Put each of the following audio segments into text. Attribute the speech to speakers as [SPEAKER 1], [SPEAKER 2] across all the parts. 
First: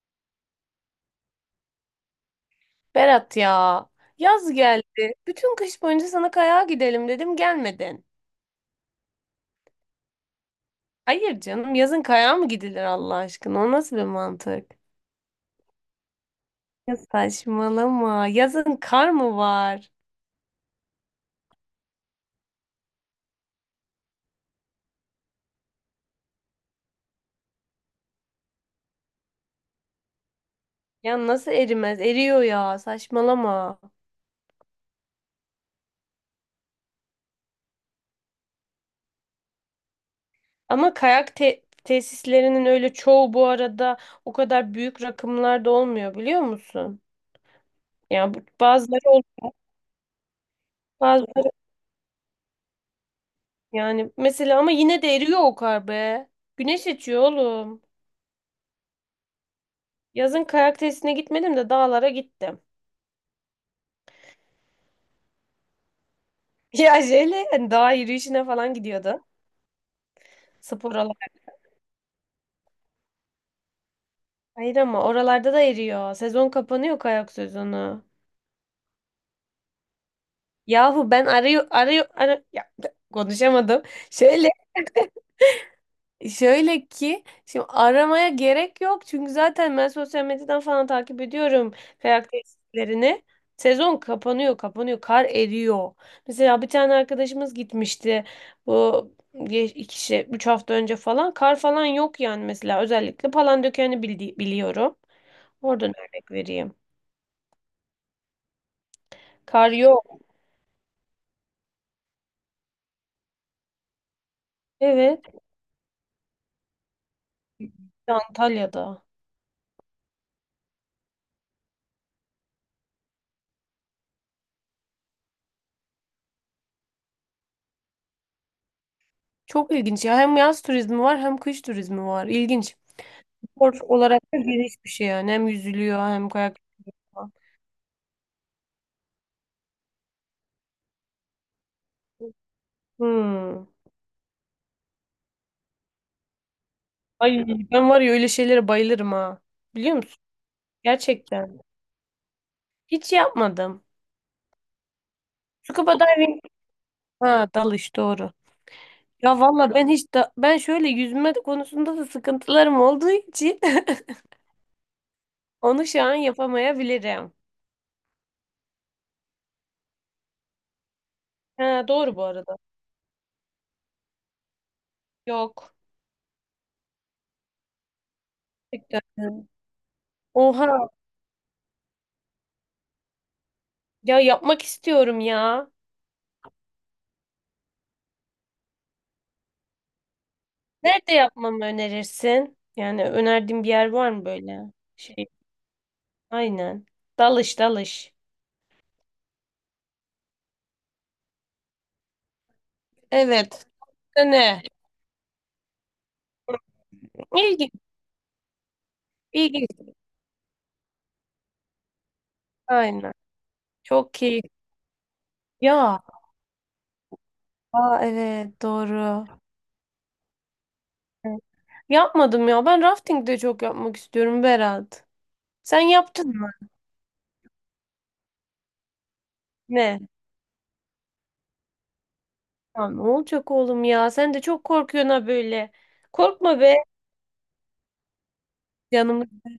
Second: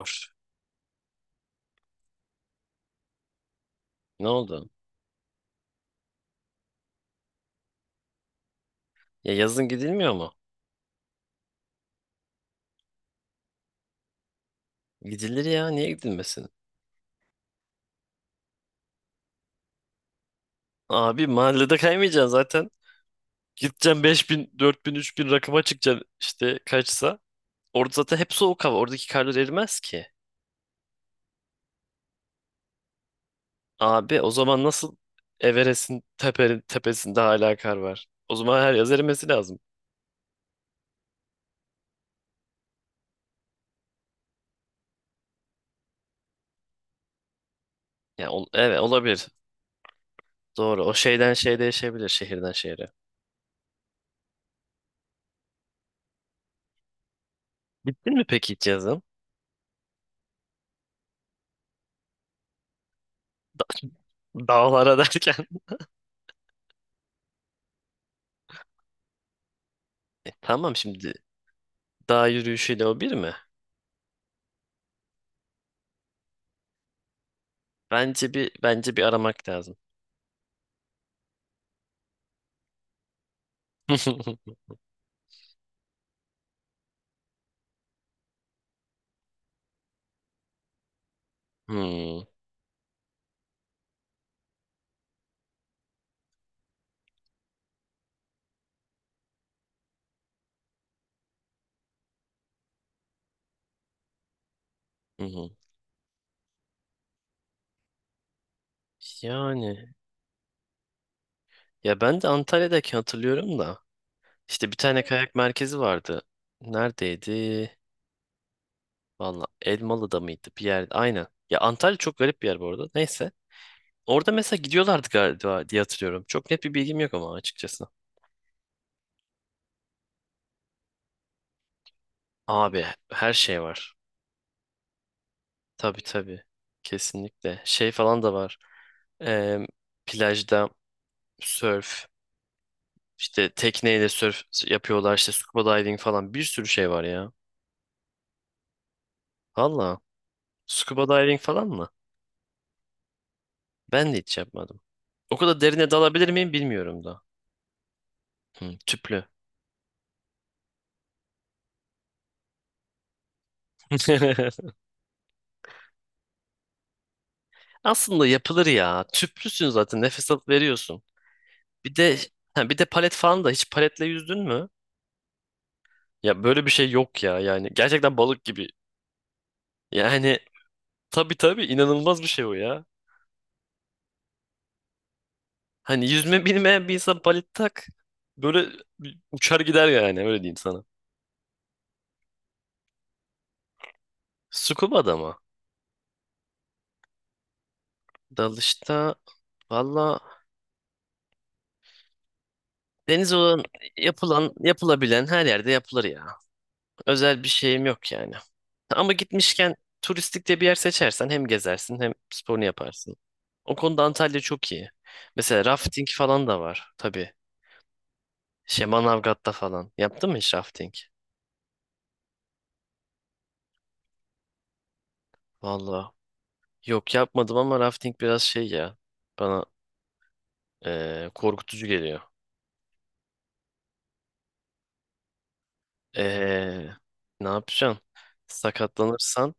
[SPEAKER 1] Var.
[SPEAKER 2] Berat ya,
[SPEAKER 1] Ne
[SPEAKER 2] yaz
[SPEAKER 1] oldu?
[SPEAKER 2] geldi. Bütün kış boyunca sana kayağa gidelim dedim, gelmedin.
[SPEAKER 1] Ya yazın gidilmiyor mu?
[SPEAKER 2] Hayır canım, yazın kayağa mı gidilir Allah aşkına? O nasıl bir mantık?
[SPEAKER 1] Gidilir ya niye gidilmesin?
[SPEAKER 2] Ya saçmalama. Yazın kar mı var?
[SPEAKER 1] Abi mahallede kaymayacaksın zaten. Gideceksin 5.000, 4.000, 3.000 rakıma çıkacaksın işte kaçsa. Orada zaten hep soğuk hava. Oradaki karlar erimez ki.
[SPEAKER 2] Ya nasıl erimez? Eriyor ya, saçmalama.
[SPEAKER 1] Abi o zaman nasıl Everest'in tepenin tepesinde hala kar var? O zaman her yaz erimesi lazım.
[SPEAKER 2] Ama tesislerinin öyle çoğu bu arada o kadar büyük rakımlarda olmuyor biliyor musun?
[SPEAKER 1] Ya
[SPEAKER 2] Ya bu-
[SPEAKER 1] evet
[SPEAKER 2] bazıları ol-
[SPEAKER 1] olabilir. Doğru. O
[SPEAKER 2] bazı
[SPEAKER 1] şeyden şeye değişebilir şehirden şehre.
[SPEAKER 2] yani mesela ama yine de eriyor o kar be. Güneş açıyor oğlum.
[SPEAKER 1] Gittin mi peki hiç yazın?
[SPEAKER 2] Yazın kayak tesisine gitmedim de dağlara gittim.
[SPEAKER 1] Dağlara derken.
[SPEAKER 2] Ya şeyle hani dağ yürüyüşüne falan gidiyordu.
[SPEAKER 1] Tamam
[SPEAKER 2] Spor
[SPEAKER 1] şimdi
[SPEAKER 2] olarak.
[SPEAKER 1] dağ yürüyüşüyle o bir mi?
[SPEAKER 2] Hayır ama oralarda da eriyor. Sezon kapanıyor, kayak sezonu.
[SPEAKER 1] Bence bir aramak lazım.
[SPEAKER 2] Yahu ben arıyor ya, konuşamadım. Şöyle şöyle ki, şimdi aramaya gerek yok çünkü zaten ben sosyal medyadan falan takip ediyorum
[SPEAKER 1] Hmm,
[SPEAKER 2] kayak tesislerini. Sezon kapanıyor, kapanıyor, kar eriyor. Mesela bir tane arkadaşımız gitmişti bu geç- iki işte 3 hafta önce falan, kar falan yok yani. Mesela özellikle Palandöken'i biliyorum.
[SPEAKER 1] hı hı.
[SPEAKER 2] Oradan örnek vereyim. Kar
[SPEAKER 1] Yani
[SPEAKER 2] yok.
[SPEAKER 1] ya ben de Antalya'daki hatırlıyorum da işte bir tane
[SPEAKER 2] Evet,
[SPEAKER 1] kayak merkezi vardı. Neredeydi?
[SPEAKER 2] Antalya'da.
[SPEAKER 1] Valla Elmalı'da mıydı? Bir yer. Aynen. Ya Antalya çok garip bir yer bu arada. Neyse. Orada mesela gidiyorlardı galiba diye hatırlıyorum. Çok net bir bilgim yok ama açıkçası.
[SPEAKER 2] Çok ilginç ya, hem yaz turizmi var hem kış turizmi var. İlginç.
[SPEAKER 1] Abi her şey
[SPEAKER 2] Spor
[SPEAKER 1] var.
[SPEAKER 2] olarak da geniş bir şey yani. Hem yüzülüyor
[SPEAKER 1] Tabii
[SPEAKER 2] hem
[SPEAKER 1] tabii.
[SPEAKER 2] kayak. Falan.
[SPEAKER 1] Kesinlikle. Şey falan da var. Em, Plajda sörf. İşte
[SPEAKER 2] Hmm.
[SPEAKER 1] tekneyle surf yapıyorlar, işte scuba diving falan, bir sürü şey var ya.
[SPEAKER 2] Ay ben var ya, öyle şeylere bayılırım ha. Biliyor
[SPEAKER 1] Valla
[SPEAKER 2] musun?
[SPEAKER 1] scuba diving
[SPEAKER 2] Gerçekten.
[SPEAKER 1] falan mı?
[SPEAKER 2] Hiç yapmadım.
[SPEAKER 1] Ben de hiç yapmadım. O kadar derine
[SPEAKER 2] Scuba
[SPEAKER 1] dalabilir
[SPEAKER 2] diving.
[SPEAKER 1] miyim bilmiyorum da.
[SPEAKER 2] Ha, dalış, doğru.
[SPEAKER 1] Hı, tüplü.
[SPEAKER 2] Ya valla ben şöyle yüzme konusunda da sıkıntılarım olduğu için onu şu an yapamayabilirim.
[SPEAKER 1] Aslında yapılır ya. Tüplüsün zaten, nefes alıp veriyorsun.
[SPEAKER 2] Ha
[SPEAKER 1] Bir de
[SPEAKER 2] doğru bu arada.
[SPEAKER 1] ha, bir de palet falan da, hiç paletle yüzdün mü?
[SPEAKER 2] Yok.
[SPEAKER 1] Ya böyle bir şey yok ya yani. Gerçekten balık gibi.
[SPEAKER 2] Gerçekten.
[SPEAKER 1] Yani
[SPEAKER 2] Oha
[SPEAKER 1] tabii tabii, inanılmaz bir şey o ya.
[SPEAKER 2] ya, yapmak istiyorum ya.
[SPEAKER 1] Hani yüzme bilmeyen bir insan palet tak. Böyle uçar gider yani, öyle diyeyim sana.
[SPEAKER 2] Nerede yapmamı önerirsin? Yani önerdiğin bir yer var mı böyle?
[SPEAKER 1] Scuba da
[SPEAKER 2] Şey.
[SPEAKER 1] mı?
[SPEAKER 2] Aynen. Dalış dalış.
[SPEAKER 1] Dalışta valla, deniz olan
[SPEAKER 2] Evet.
[SPEAKER 1] yapılan
[SPEAKER 2] Ne?
[SPEAKER 1] yapılabilen her yerde yapılır ya. Özel bir
[SPEAKER 2] İlginç,
[SPEAKER 1] şeyim yok yani. Ama
[SPEAKER 2] ilginç.
[SPEAKER 1] gitmişken turistik de bir yer seçersen, hem gezersin hem sporunu
[SPEAKER 2] Aynen.
[SPEAKER 1] yaparsın. O konuda
[SPEAKER 2] Çok
[SPEAKER 1] Antalya
[SPEAKER 2] keyifli.
[SPEAKER 1] çok iyi. Mesela
[SPEAKER 2] Ya,
[SPEAKER 1] rafting falan da var tabii.
[SPEAKER 2] aa, evet
[SPEAKER 1] Şey,
[SPEAKER 2] doğru.
[SPEAKER 1] Manavgat'ta falan. Yaptın mı hiç rafting?
[SPEAKER 2] Evet. Yapmadım ya. Ben rafting de çok yapmak istiyorum Berat. Sen
[SPEAKER 1] Valla
[SPEAKER 2] yaptın mı?
[SPEAKER 1] yok, yapmadım, ama rafting biraz şey ya. Bana
[SPEAKER 2] Ne?
[SPEAKER 1] korkutucu geliyor.
[SPEAKER 2] Ya ne olacak oğlum ya? Sen de çok korkuyorsun ha böyle. Korkma be.
[SPEAKER 1] Eee, Ne yapacaksın?
[SPEAKER 2] Canımız.
[SPEAKER 1] Sakatlanırsan,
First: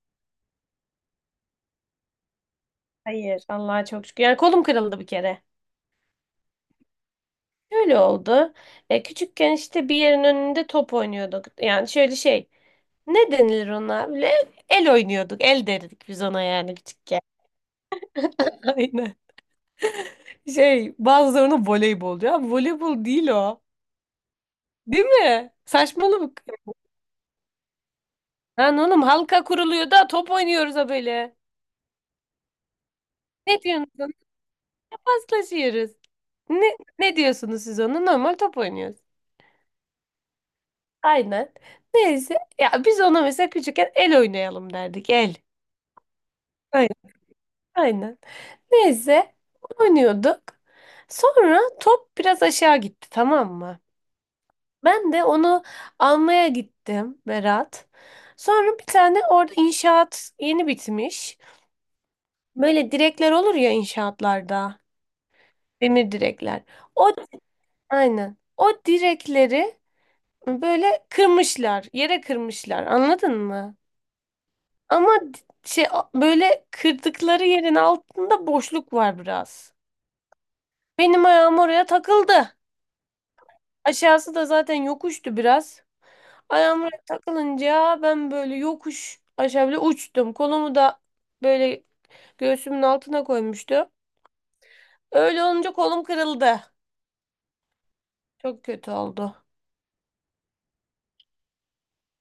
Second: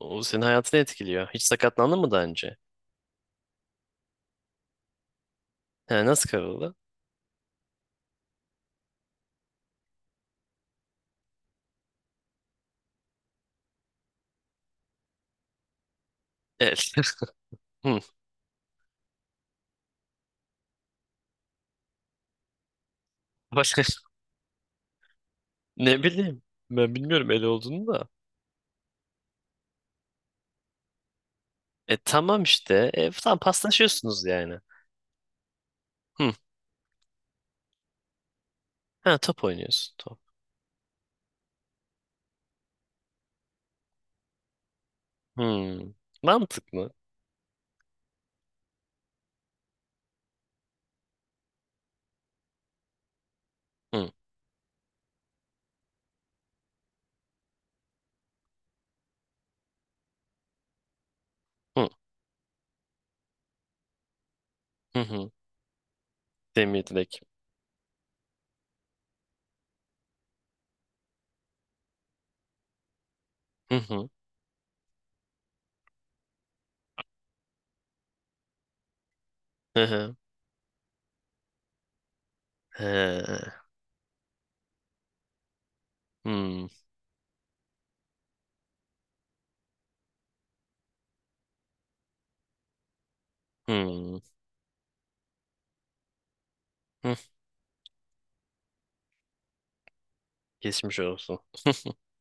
[SPEAKER 1] o senin hayatını etkiliyor. Hiç sakatlandın mı daha önce?
[SPEAKER 2] Hayır. Allah'a çok şükür. Yani kolum kırıldı bir kere.
[SPEAKER 1] He, nasıl kırıldı?
[SPEAKER 2] Öyle oldu. Küçükken işte bir yerin önünde top oynuyorduk. Yani şöyle şey. Ne denilir ona? Böyle el oynuyorduk. El derdik biz ona yani
[SPEAKER 1] El.
[SPEAKER 2] küçükken.
[SPEAKER 1] Hı,
[SPEAKER 2] Aynen. Şey, bazıları ona voleybol diyor. Abi voleybol değil o.
[SPEAKER 1] başka
[SPEAKER 2] Değil mi?
[SPEAKER 1] ne bileyim.
[SPEAKER 2] Saçmalık.
[SPEAKER 1] Ben bilmiyorum el olduğunu da.
[SPEAKER 2] Lan oğlum, halka kuruluyor da top oynuyoruz ha böyle.
[SPEAKER 1] Tamam işte. Tamam,
[SPEAKER 2] Ne diyorsunuz ona?
[SPEAKER 1] paslaşıyorsunuz yani.
[SPEAKER 2] Paslaşıyoruz.
[SPEAKER 1] Hı.
[SPEAKER 2] Ne diyorsunuz siz ona? Normal top oynuyoruz.
[SPEAKER 1] Ha, top oynuyorsun. Top.
[SPEAKER 2] Aynen. Neyse. Ya biz ona mesela küçükken el oynayalım derdik. El.
[SPEAKER 1] Hı. Mantıklı.
[SPEAKER 2] Aynen. Aynen. Neyse. Oynuyorduk. Sonra top biraz aşağı gitti, tamam mı?
[SPEAKER 1] Hı.
[SPEAKER 2] Ben de onu almaya gittim Berat. Sonra bir tane orada inşaat yeni bitmiş.
[SPEAKER 1] Hı.
[SPEAKER 2] Böyle direkler olur ya inşaatlarda.
[SPEAKER 1] Hı hı.
[SPEAKER 2] Demir direkler.
[SPEAKER 1] Demir
[SPEAKER 2] O,
[SPEAKER 1] direkt.
[SPEAKER 2] aynen. O direkleri böyle kırmışlar. Yere kırmışlar. Anladın
[SPEAKER 1] Hı
[SPEAKER 2] mı?
[SPEAKER 1] hı.
[SPEAKER 2] Ama di- şey böyle kırdıkları yerin altında boşluk var biraz.
[SPEAKER 1] Hı hı.
[SPEAKER 2] Benim ayağım oraya takıldı.
[SPEAKER 1] He.
[SPEAKER 2] Aşağısı da zaten yokuştu biraz.
[SPEAKER 1] Hı.
[SPEAKER 2] Ayağım takılınca ben böyle yokuş aşağı bile uçtum. Kolumu da böyle göğsümün altına koymuştu.
[SPEAKER 1] Hı.
[SPEAKER 2] Öyle olunca kolum kırıldı.
[SPEAKER 1] Hı.
[SPEAKER 2] Çok kötü oldu.
[SPEAKER 1] Geçmiş olsun.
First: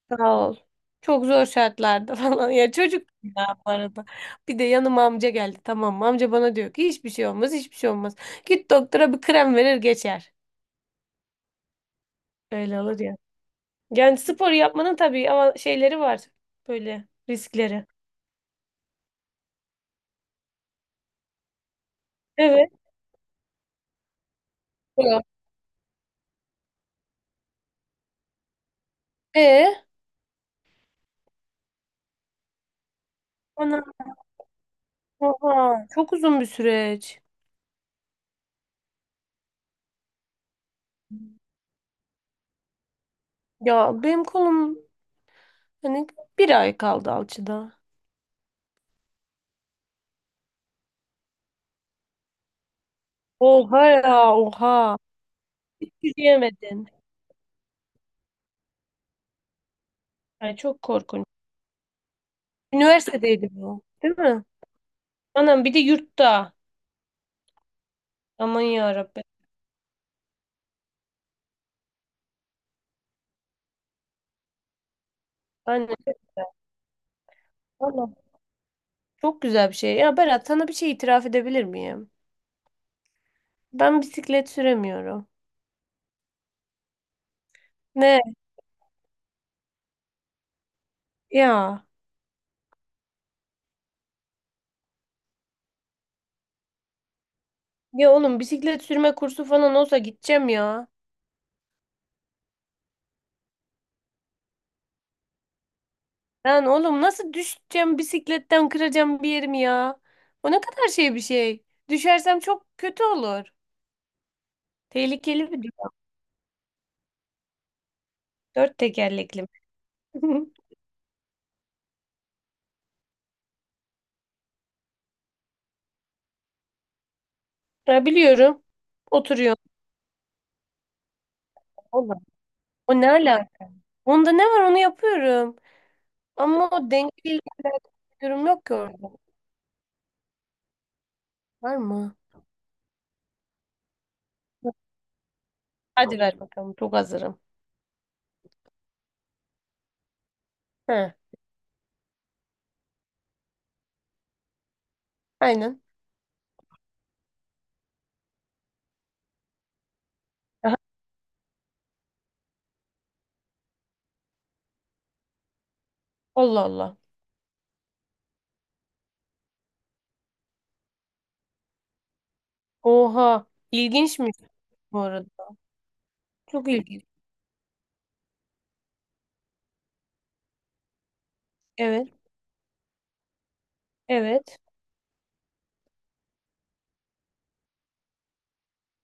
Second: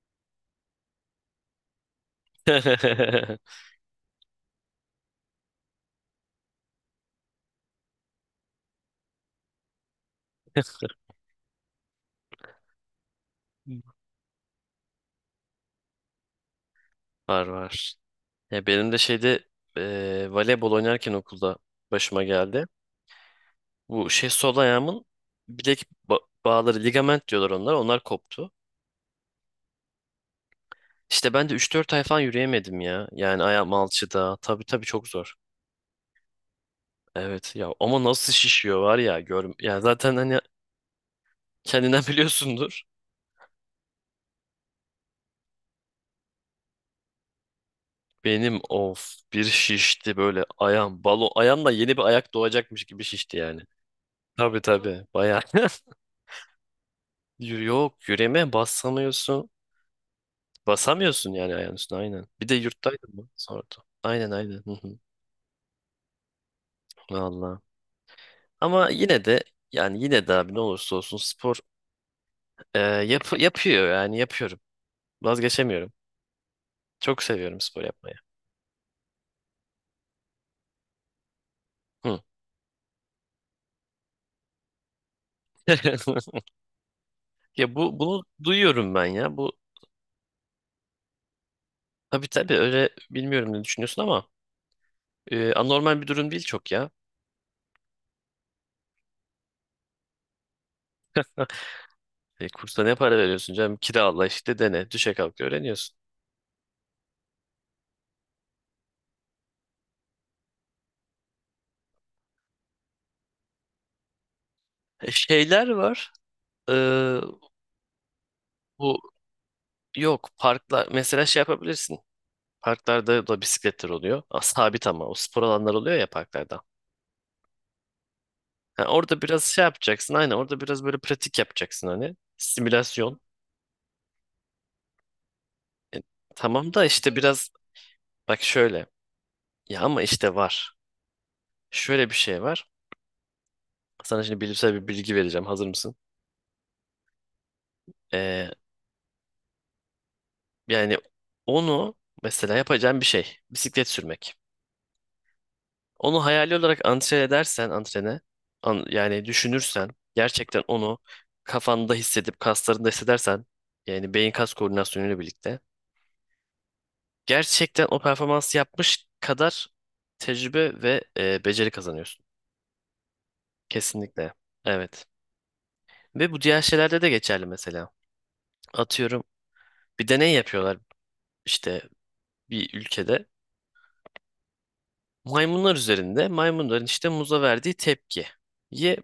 [SPEAKER 2] Sağ ol. Çok zor şartlarda falan. Ya çocuk ya bu arada. Bir de yanıma amca geldi. Tamam mı? Amca bana diyor ki hiçbir şey olmaz, hiçbir şey olmaz. Git doktora, bir krem verir geçer. Öyle olur ya. Yani spor yapmanın tabii ama şeyleri var. Böyle
[SPEAKER 1] Var,
[SPEAKER 2] riskleri.
[SPEAKER 1] var. Ya benim de şeyde, voleybol oynarken okulda başıma geldi.
[SPEAKER 2] Evet.
[SPEAKER 1] Bu şey, sol ayağımın
[SPEAKER 2] Yok.
[SPEAKER 1] bilek bağları, ligament diyorlar onlar. Onlar koptu.
[SPEAKER 2] E?
[SPEAKER 1] İşte ben de üç dört ay falan yürüyemedim ya. Yani ayağım alçıda. Tabii tabii, çok zor.
[SPEAKER 2] Oha, çok uzun bir süreç.
[SPEAKER 1] Evet ya, ama nasıl şişiyor var ya, gör ya, zaten hani kendinden biliyorsundur.
[SPEAKER 2] Ya benim kolum hani 1 ay kaldı alçıda.
[SPEAKER 1] Benim of bir şişti böyle ayağım, balon ayağımla yeni bir ayak doğacakmış gibi şişti yani.
[SPEAKER 2] Oha ya,
[SPEAKER 1] Tabii
[SPEAKER 2] oha.
[SPEAKER 1] tabii, bayağı.
[SPEAKER 2] Yürüyemedin.
[SPEAKER 1] Yok, yürüme, basamıyorsun.
[SPEAKER 2] Ay çok korkunç.
[SPEAKER 1] Basamıyorsun yani ayağın üstüne, aynen. Bir de yurttaydım mı?
[SPEAKER 2] Üniversitedeydi
[SPEAKER 1] Sordu.
[SPEAKER 2] bu. Değil
[SPEAKER 1] Aynen
[SPEAKER 2] mi?
[SPEAKER 1] aynen. Hı hı.
[SPEAKER 2] Anam bir de yurtta.
[SPEAKER 1] Vallahi.
[SPEAKER 2] Aman
[SPEAKER 1] Ama
[SPEAKER 2] ya Rabbi.
[SPEAKER 1] yine de, yani yine de abi, ne olursa olsun spor, yapıyor yani yapıyorum.
[SPEAKER 2] Anne,
[SPEAKER 1] Vazgeçemiyorum. Çok seviyorum spor
[SPEAKER 2] anam,
[SPEAKER 1] yapmayı.
[SPEAKER 2] çok güzel bir şey. Ya Berat, sana bir şey itiraf edebilir miyim?
[SPEAKER 1] Hı.
[SPEAKER 2] Ben bisiklet süremiyorum.
[SPEAKER 1] Ya bunu
[SPEAKER 2] Ne?
[SPEAKER 1] duyuyorum ben ya. Bu
[SPEAKER 2] Ya.
[SPEAKER 1] tabii tabii, öyle, bilmiyorum ne düşünüyorsun ama anormal bir durum değil çok ya.
[SPEAKER 2] Ya oğlum, bisiklet sürme kursu falan olsa gideceğim ya.
[SPEAKER 1] Kursa ne para veriyorsun canım? Kirala işte, dene. Düşe kalk öğreniyorsun.
[SPEAKER 2] Lan oğlum, nasıl düşeceğim bisikletten, kıracağım bir yerimi ya. O ne kadar şey bir şey. Düşersem çok kötü olur. Tehlikeli bir
[SPEAKER 1] Şeyler
[SPEAKER 2] durum.
[SPEAKER 1] var. E,
[SPEAKER 2] Dört
[SPEAKER 1] bu
[SPEAKER 2] tekerlekli.
[SPEAKER 1] yok parklar mesela, şey yapabilirsin. Parklarda da bisikletler oluyor. Sabit, ama o spor alanları oluyor ya parklarda.
[SPEAKER 2] Ya biliyorum.
[SPEAKER 1] Ha, orada biraz
[SPEAKER 2] Oturuyor.
[SPEAKER 1] şey yapacaksın, aynen, orada biraz böyle pratik yapacaksın, hani
[SPEAKER 2] Oğlum, o ne
[SPEAKER 1] simülasyon.
[SPEAKER 2] alaka? Onda ne var, onu yapıyorum.
[SPEAKER 1] E,
[SPEAKER 2] Ama
[SPEAKER 1] tamam da
[SPEAKER 2] o dengeli
[SPEAKER 1] işte
[SPEAKER 2] bir
[SPEAKER 1] biraz bak,
[SPEAKER 2] durum yok ki
[SPEAKER 1] şöyle
[SPEAKER 2] orada.
[SPEAKER 1] ya, ama işte var.
[SPEAKER 2] Var
[SPEAKER 1] Şöyle bir
[SPEAKER 2] mı?
[SPEAKER 1] şey var. Sana şimdi bilimsel bir bilgi vereceğim, hazır mısın?
[SPEAKER 2] Hadi ver bakalım. Çok hazırım.
[SPEAKER 1] Ee,
[SPEAKER 2] He,
[SPEAKER 1] Yani onu, mesela yapacağın bir şey bisiklet sürmek.
[SPEAKER 2] aynen.
[SPEAKER 1] Onu hayali olarak antren edersen, yani düşünürsen, gerçekten
[SPEAKER 2] Aha,
[SPEAKER 1] onu kafanda hissedip kaslarında hissedersen, yani beyin kas koordinasyonuyla birlikte
[SPEAKER 2] Allah Allah.
[SPEAKER 1] gerçekten o performansı yapmış kadar tecrübe ve beceri kazanıyorsun.
[SPEAKER 2] Oha.
[SPEAKER 1] Kesinlikle.
[SPEAKER 2] İlginçmiş bu
[SPEAKER 1] Evet.
[SPEAKER 2] arada.
[SPEAKER 1] Ve bu diğer
[SPEAKER 2] Çok
[SPEAKER 1] şeylerde
[SPEAKER 2] ilginç.
[SPEAKER 1] de geçerli mesela. Atıyorum, bir deney yapıyorlar işte,
[SPEAKER 2] Evet.
[SPEAKER 1] bir ülkede.
[SPEAKER 2] Evet.
[SPEAKER 1] Maymunlar üzerinde, maymunların işte muza verdiği tepkiye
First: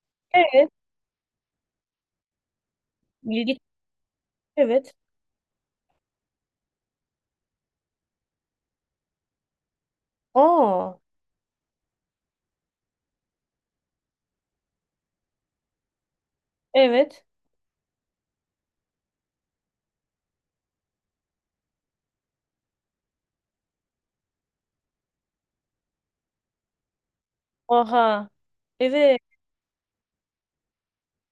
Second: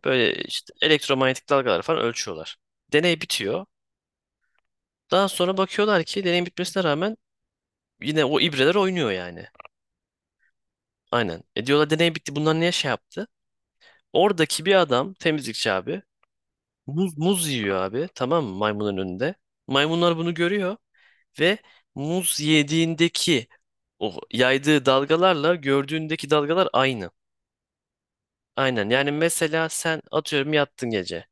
[SPEAKER 1] böyle
[SPEAKER 2] Evet.
[SPEAKER 1] işte elektromanyetik dalgalar falan ölçüyorlar. Deney
[SPEAKER 2] İlginç.
[SPEAKER 1] bitiyor.
[SPEAKER 2] Evet.
[SPEAKER 1] Daha sonra bakıyorlar ki deney bitmesine rağmen yine o ibreler oynuyor yani.
[SPEAKER 2] Oo.
[SPEAKER 1] Aynen. E, diyorlar, deney bitti, bunlar niye şey yaptı? Oradaki bir adam, temizlikçi abi, muz,
[SPEAKER 2] Evet.
[SPEAKER 1] muz yiyor abi, tamam mı, maymunun önünde. Maymunlar bunu görüyor ve muz yediğindeki o yaydığı dalgalarla gördüğündeki dalgalar aynı.
[SPEAKER 2] Oha.
[SPEAKER 1] Aynen, yani
[SPEAKER 2] Evet.
[SPEAKER 1] mesela sen atıyorum yattın gece.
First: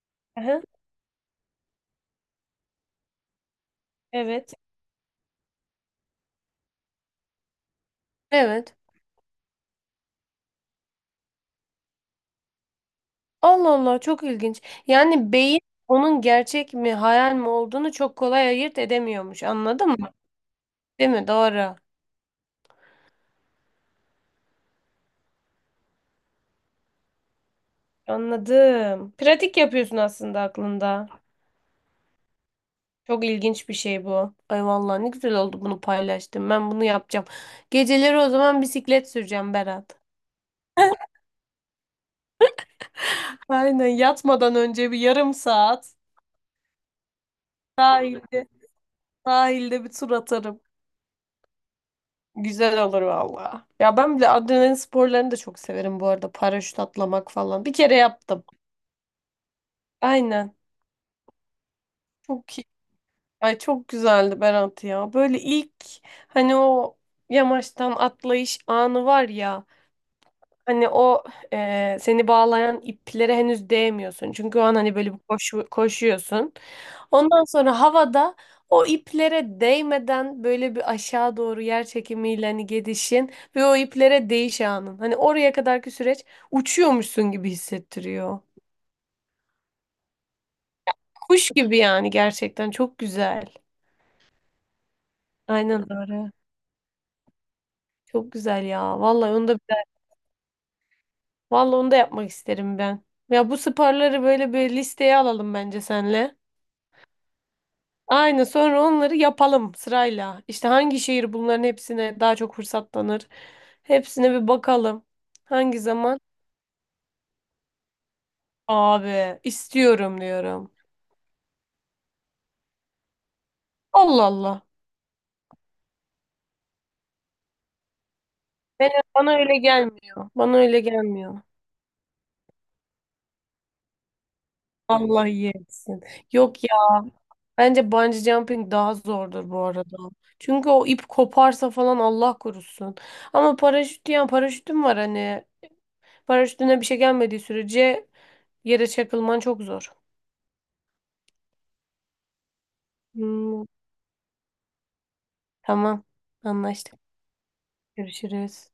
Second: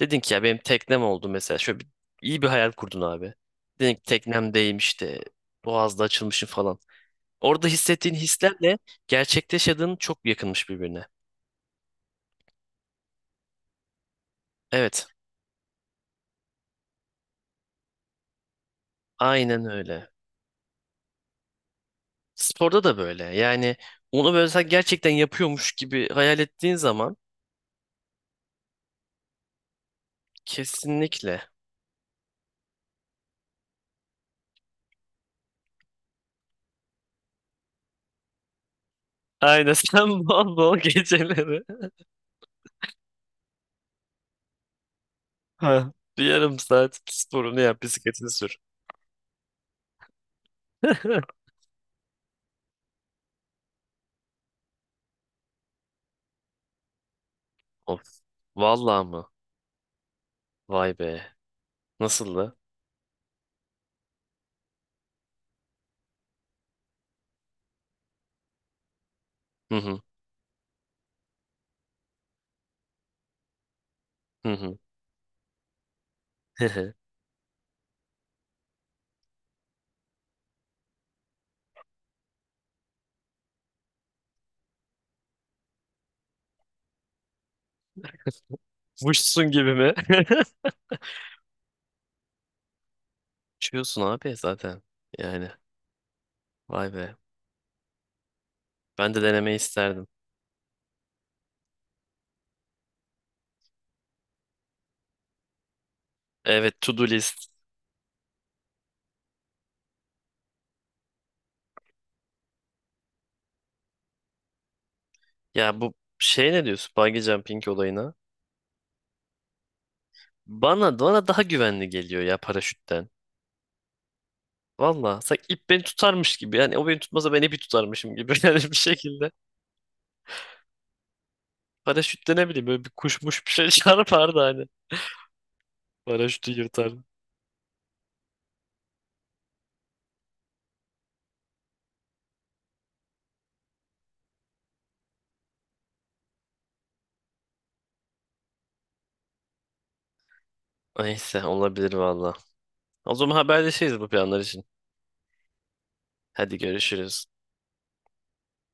[SPEAKER 1] Dedin ki, ya benim
[SPEAKER 2] Aha.
[SPEAKER 1] teknem oldu mesela. Şöyle bir, iyi bir hayal kurdun abi. Dedin ki
[SPEAKER 2] Evet.
[SPEAKER 1] teknemdeyim işte, boğazda açılmışım falan. Orada hissettiğin
[SPEAKER 2] Evet.
[SPEAKER 1] hislerle gerçekte yaşadığın çok yakınmış birbirine.
[SPEAKER 2] Allah Allah, çok ilginç.
[SPEAKER 1] Evet,
[SPEAKER 2] Yani beyin onun gerçek mi hayal mi olduğunu çok kolay ayırt edemiyormuş.
[SPEAKER 1] aynen
[SPEAKER 2] Anladın
[SPEAKER 1] öyle.
[SPEAKER 2] mı? Değil mi? Doğru.
[SPEAKER 1] Sporda da böyle. Yani onu böyle sen gerçekten yapıyormuş gibi hayal ettiğin zaman,
[SPEAKER 2] Anladım. Pratik yapıyorsun aslında aklında.
[SPEAKER 1] kesinlikle.
[SPEAKER 2] Çok ilginç bir şey bu. Ay vallahi ne güzel oldu bunu paylaştım. Ben bunu yapacağım. Geceleri o zaman bisiklet süreceğim
[SPEAKER 1] Aynen,
[SPEAKER 2] Berat.
[SPEAKER 1] sen bol bol geceleri.
[SPEAKER 2] Aynen, yatmadan önce bir yarım
[SPEAKER 1] Ha.
[SPEAKER 2] saat
[SPEAKER 1] Bir yarım saat sporunu yap, bisikletini
[SPEAKER 2] sahilde
[SPEAKER 1] sür.
[SPEAKER 2] sahilde bir tur atarım. Güzel olur valla. Ya ben bile adrenalin sporlarını da çok severim bu arada. Paraşüt atlamak falan. Bir kere
[SPEAKER 1] Of,
[SPEAKER 2] yaptım.
[SPEAKER 1] vallahi mı?
[SPEAKER 2] Aynen.
[SPEAKER 1] Vay be. Nasıldı?
[SPEAKER 2] Çok iyi. Ay çok güzeldi Berat ya. Böyle ilk, hani o yamaçtan atlayış anı var ya.
[SPEAKER 1] Hı hı.
[SPEAKER 2] Hani o, e, seni bağlayan iplere henüz değmiyorsun.
[SPEAKER 1] Hı
[SPEAKER 2] Çünkü o an
[SPEAKER 1] hı.
[SPEAKER 2] hani böyle bir koşuyorsun.
[SPEAKER 1] hı hı.
[SPEAKER 2] Ondan sonra havada o iplere değmeden böyle bir aşağı doğru yer çekimiyle hani gidişin ve o iplere değiş anın. Hani oraya kadarki süreç uçuyormuşsun gibi hissettiriyor.
[SPEAKER 1] Muşsun gibi mi?
[SPEAKER 2] Kuş gibi yani, gerçekten çok güzel.
[SPEAKER 1] Uçuyorsun abi zaten. Yani,
[SPEAKER 2] Aynen öyle.
[SPEAKER 1] vay be.
[SPEAKER 2] Çok güzel ya.
[SPEAKER 1] Ben de
[SPEAKER 2] Vallahi onu
[SPEAKER 1] denemeyi
[SPEAKER 2] da
[SPEAKER 1] isterdim.
[SPEAKER 2] yapmak isterim ben. Ya bu sporları böyle bir listeye alalım bence senle.
[SPEAKER 1] Evet, to do list.
[SPEAKER 2] Aynen, sonra onları yapalım sırayla. İşte hangi şehir bunların hepsine daha çok fırsatlanır. Hepsine bir bakalım.
[SPEAKER 1] Ya
[SPEAKER 2] Hangi
[SPEAKER 1] bu
[SPEAKER 2] zaman?
[SPEAKER 1] şey, ne diyorsun? Bungee jumping olayına.
[SPEAKER 2] Abi istiyorum diyorum.
[SPEAKER 1] Bana daha güvenli geliyor ya paraşütten.
[SPEAKER 2] Allah Allah.
[SPEAKER 1] Valla sanki ip beni tutarmış gibi. Yani o beni tutmasa ben ipi tutarmışım gibi. Yani bir şekilde.
[SPEAKER 2] Bana öyle gelmiyor. Bana öyle gelmiyor.
[SPEAKER 1] Paraşütte ne bileyim, böyle bir kuşmuş bir şey çarpardı hani.
[SPEAKER 2] Allah yesin.
[SPEAKER 1] Paraşütü
[SPEAKER 2] Yok ya,
[SPEAKER 1] yırtardı.
[SPEAKER 2] bence bungee jumping daha zordur bu arada. Çünkü o ip koparsa falan, Allah korusun. Ama paraşüt, yani paraşütüm var hani. Paraşütüne bir şey gelmediği sürece yere çakılman çok zor.
[SPEAKER 1] Neyse, olabilir valla. O zaman
[SPEAKER 2] Hmm.
[SPEAKER 1] haberleşiriz bu planlar için.
[SPEAKER 2] Tamam.
[SPEAKER 1] Hadi
[SPEAKER 2] Anlaştık.
[SPEAKER 1] görüşürüz.
[SPEAKER 2] Görüşürüz.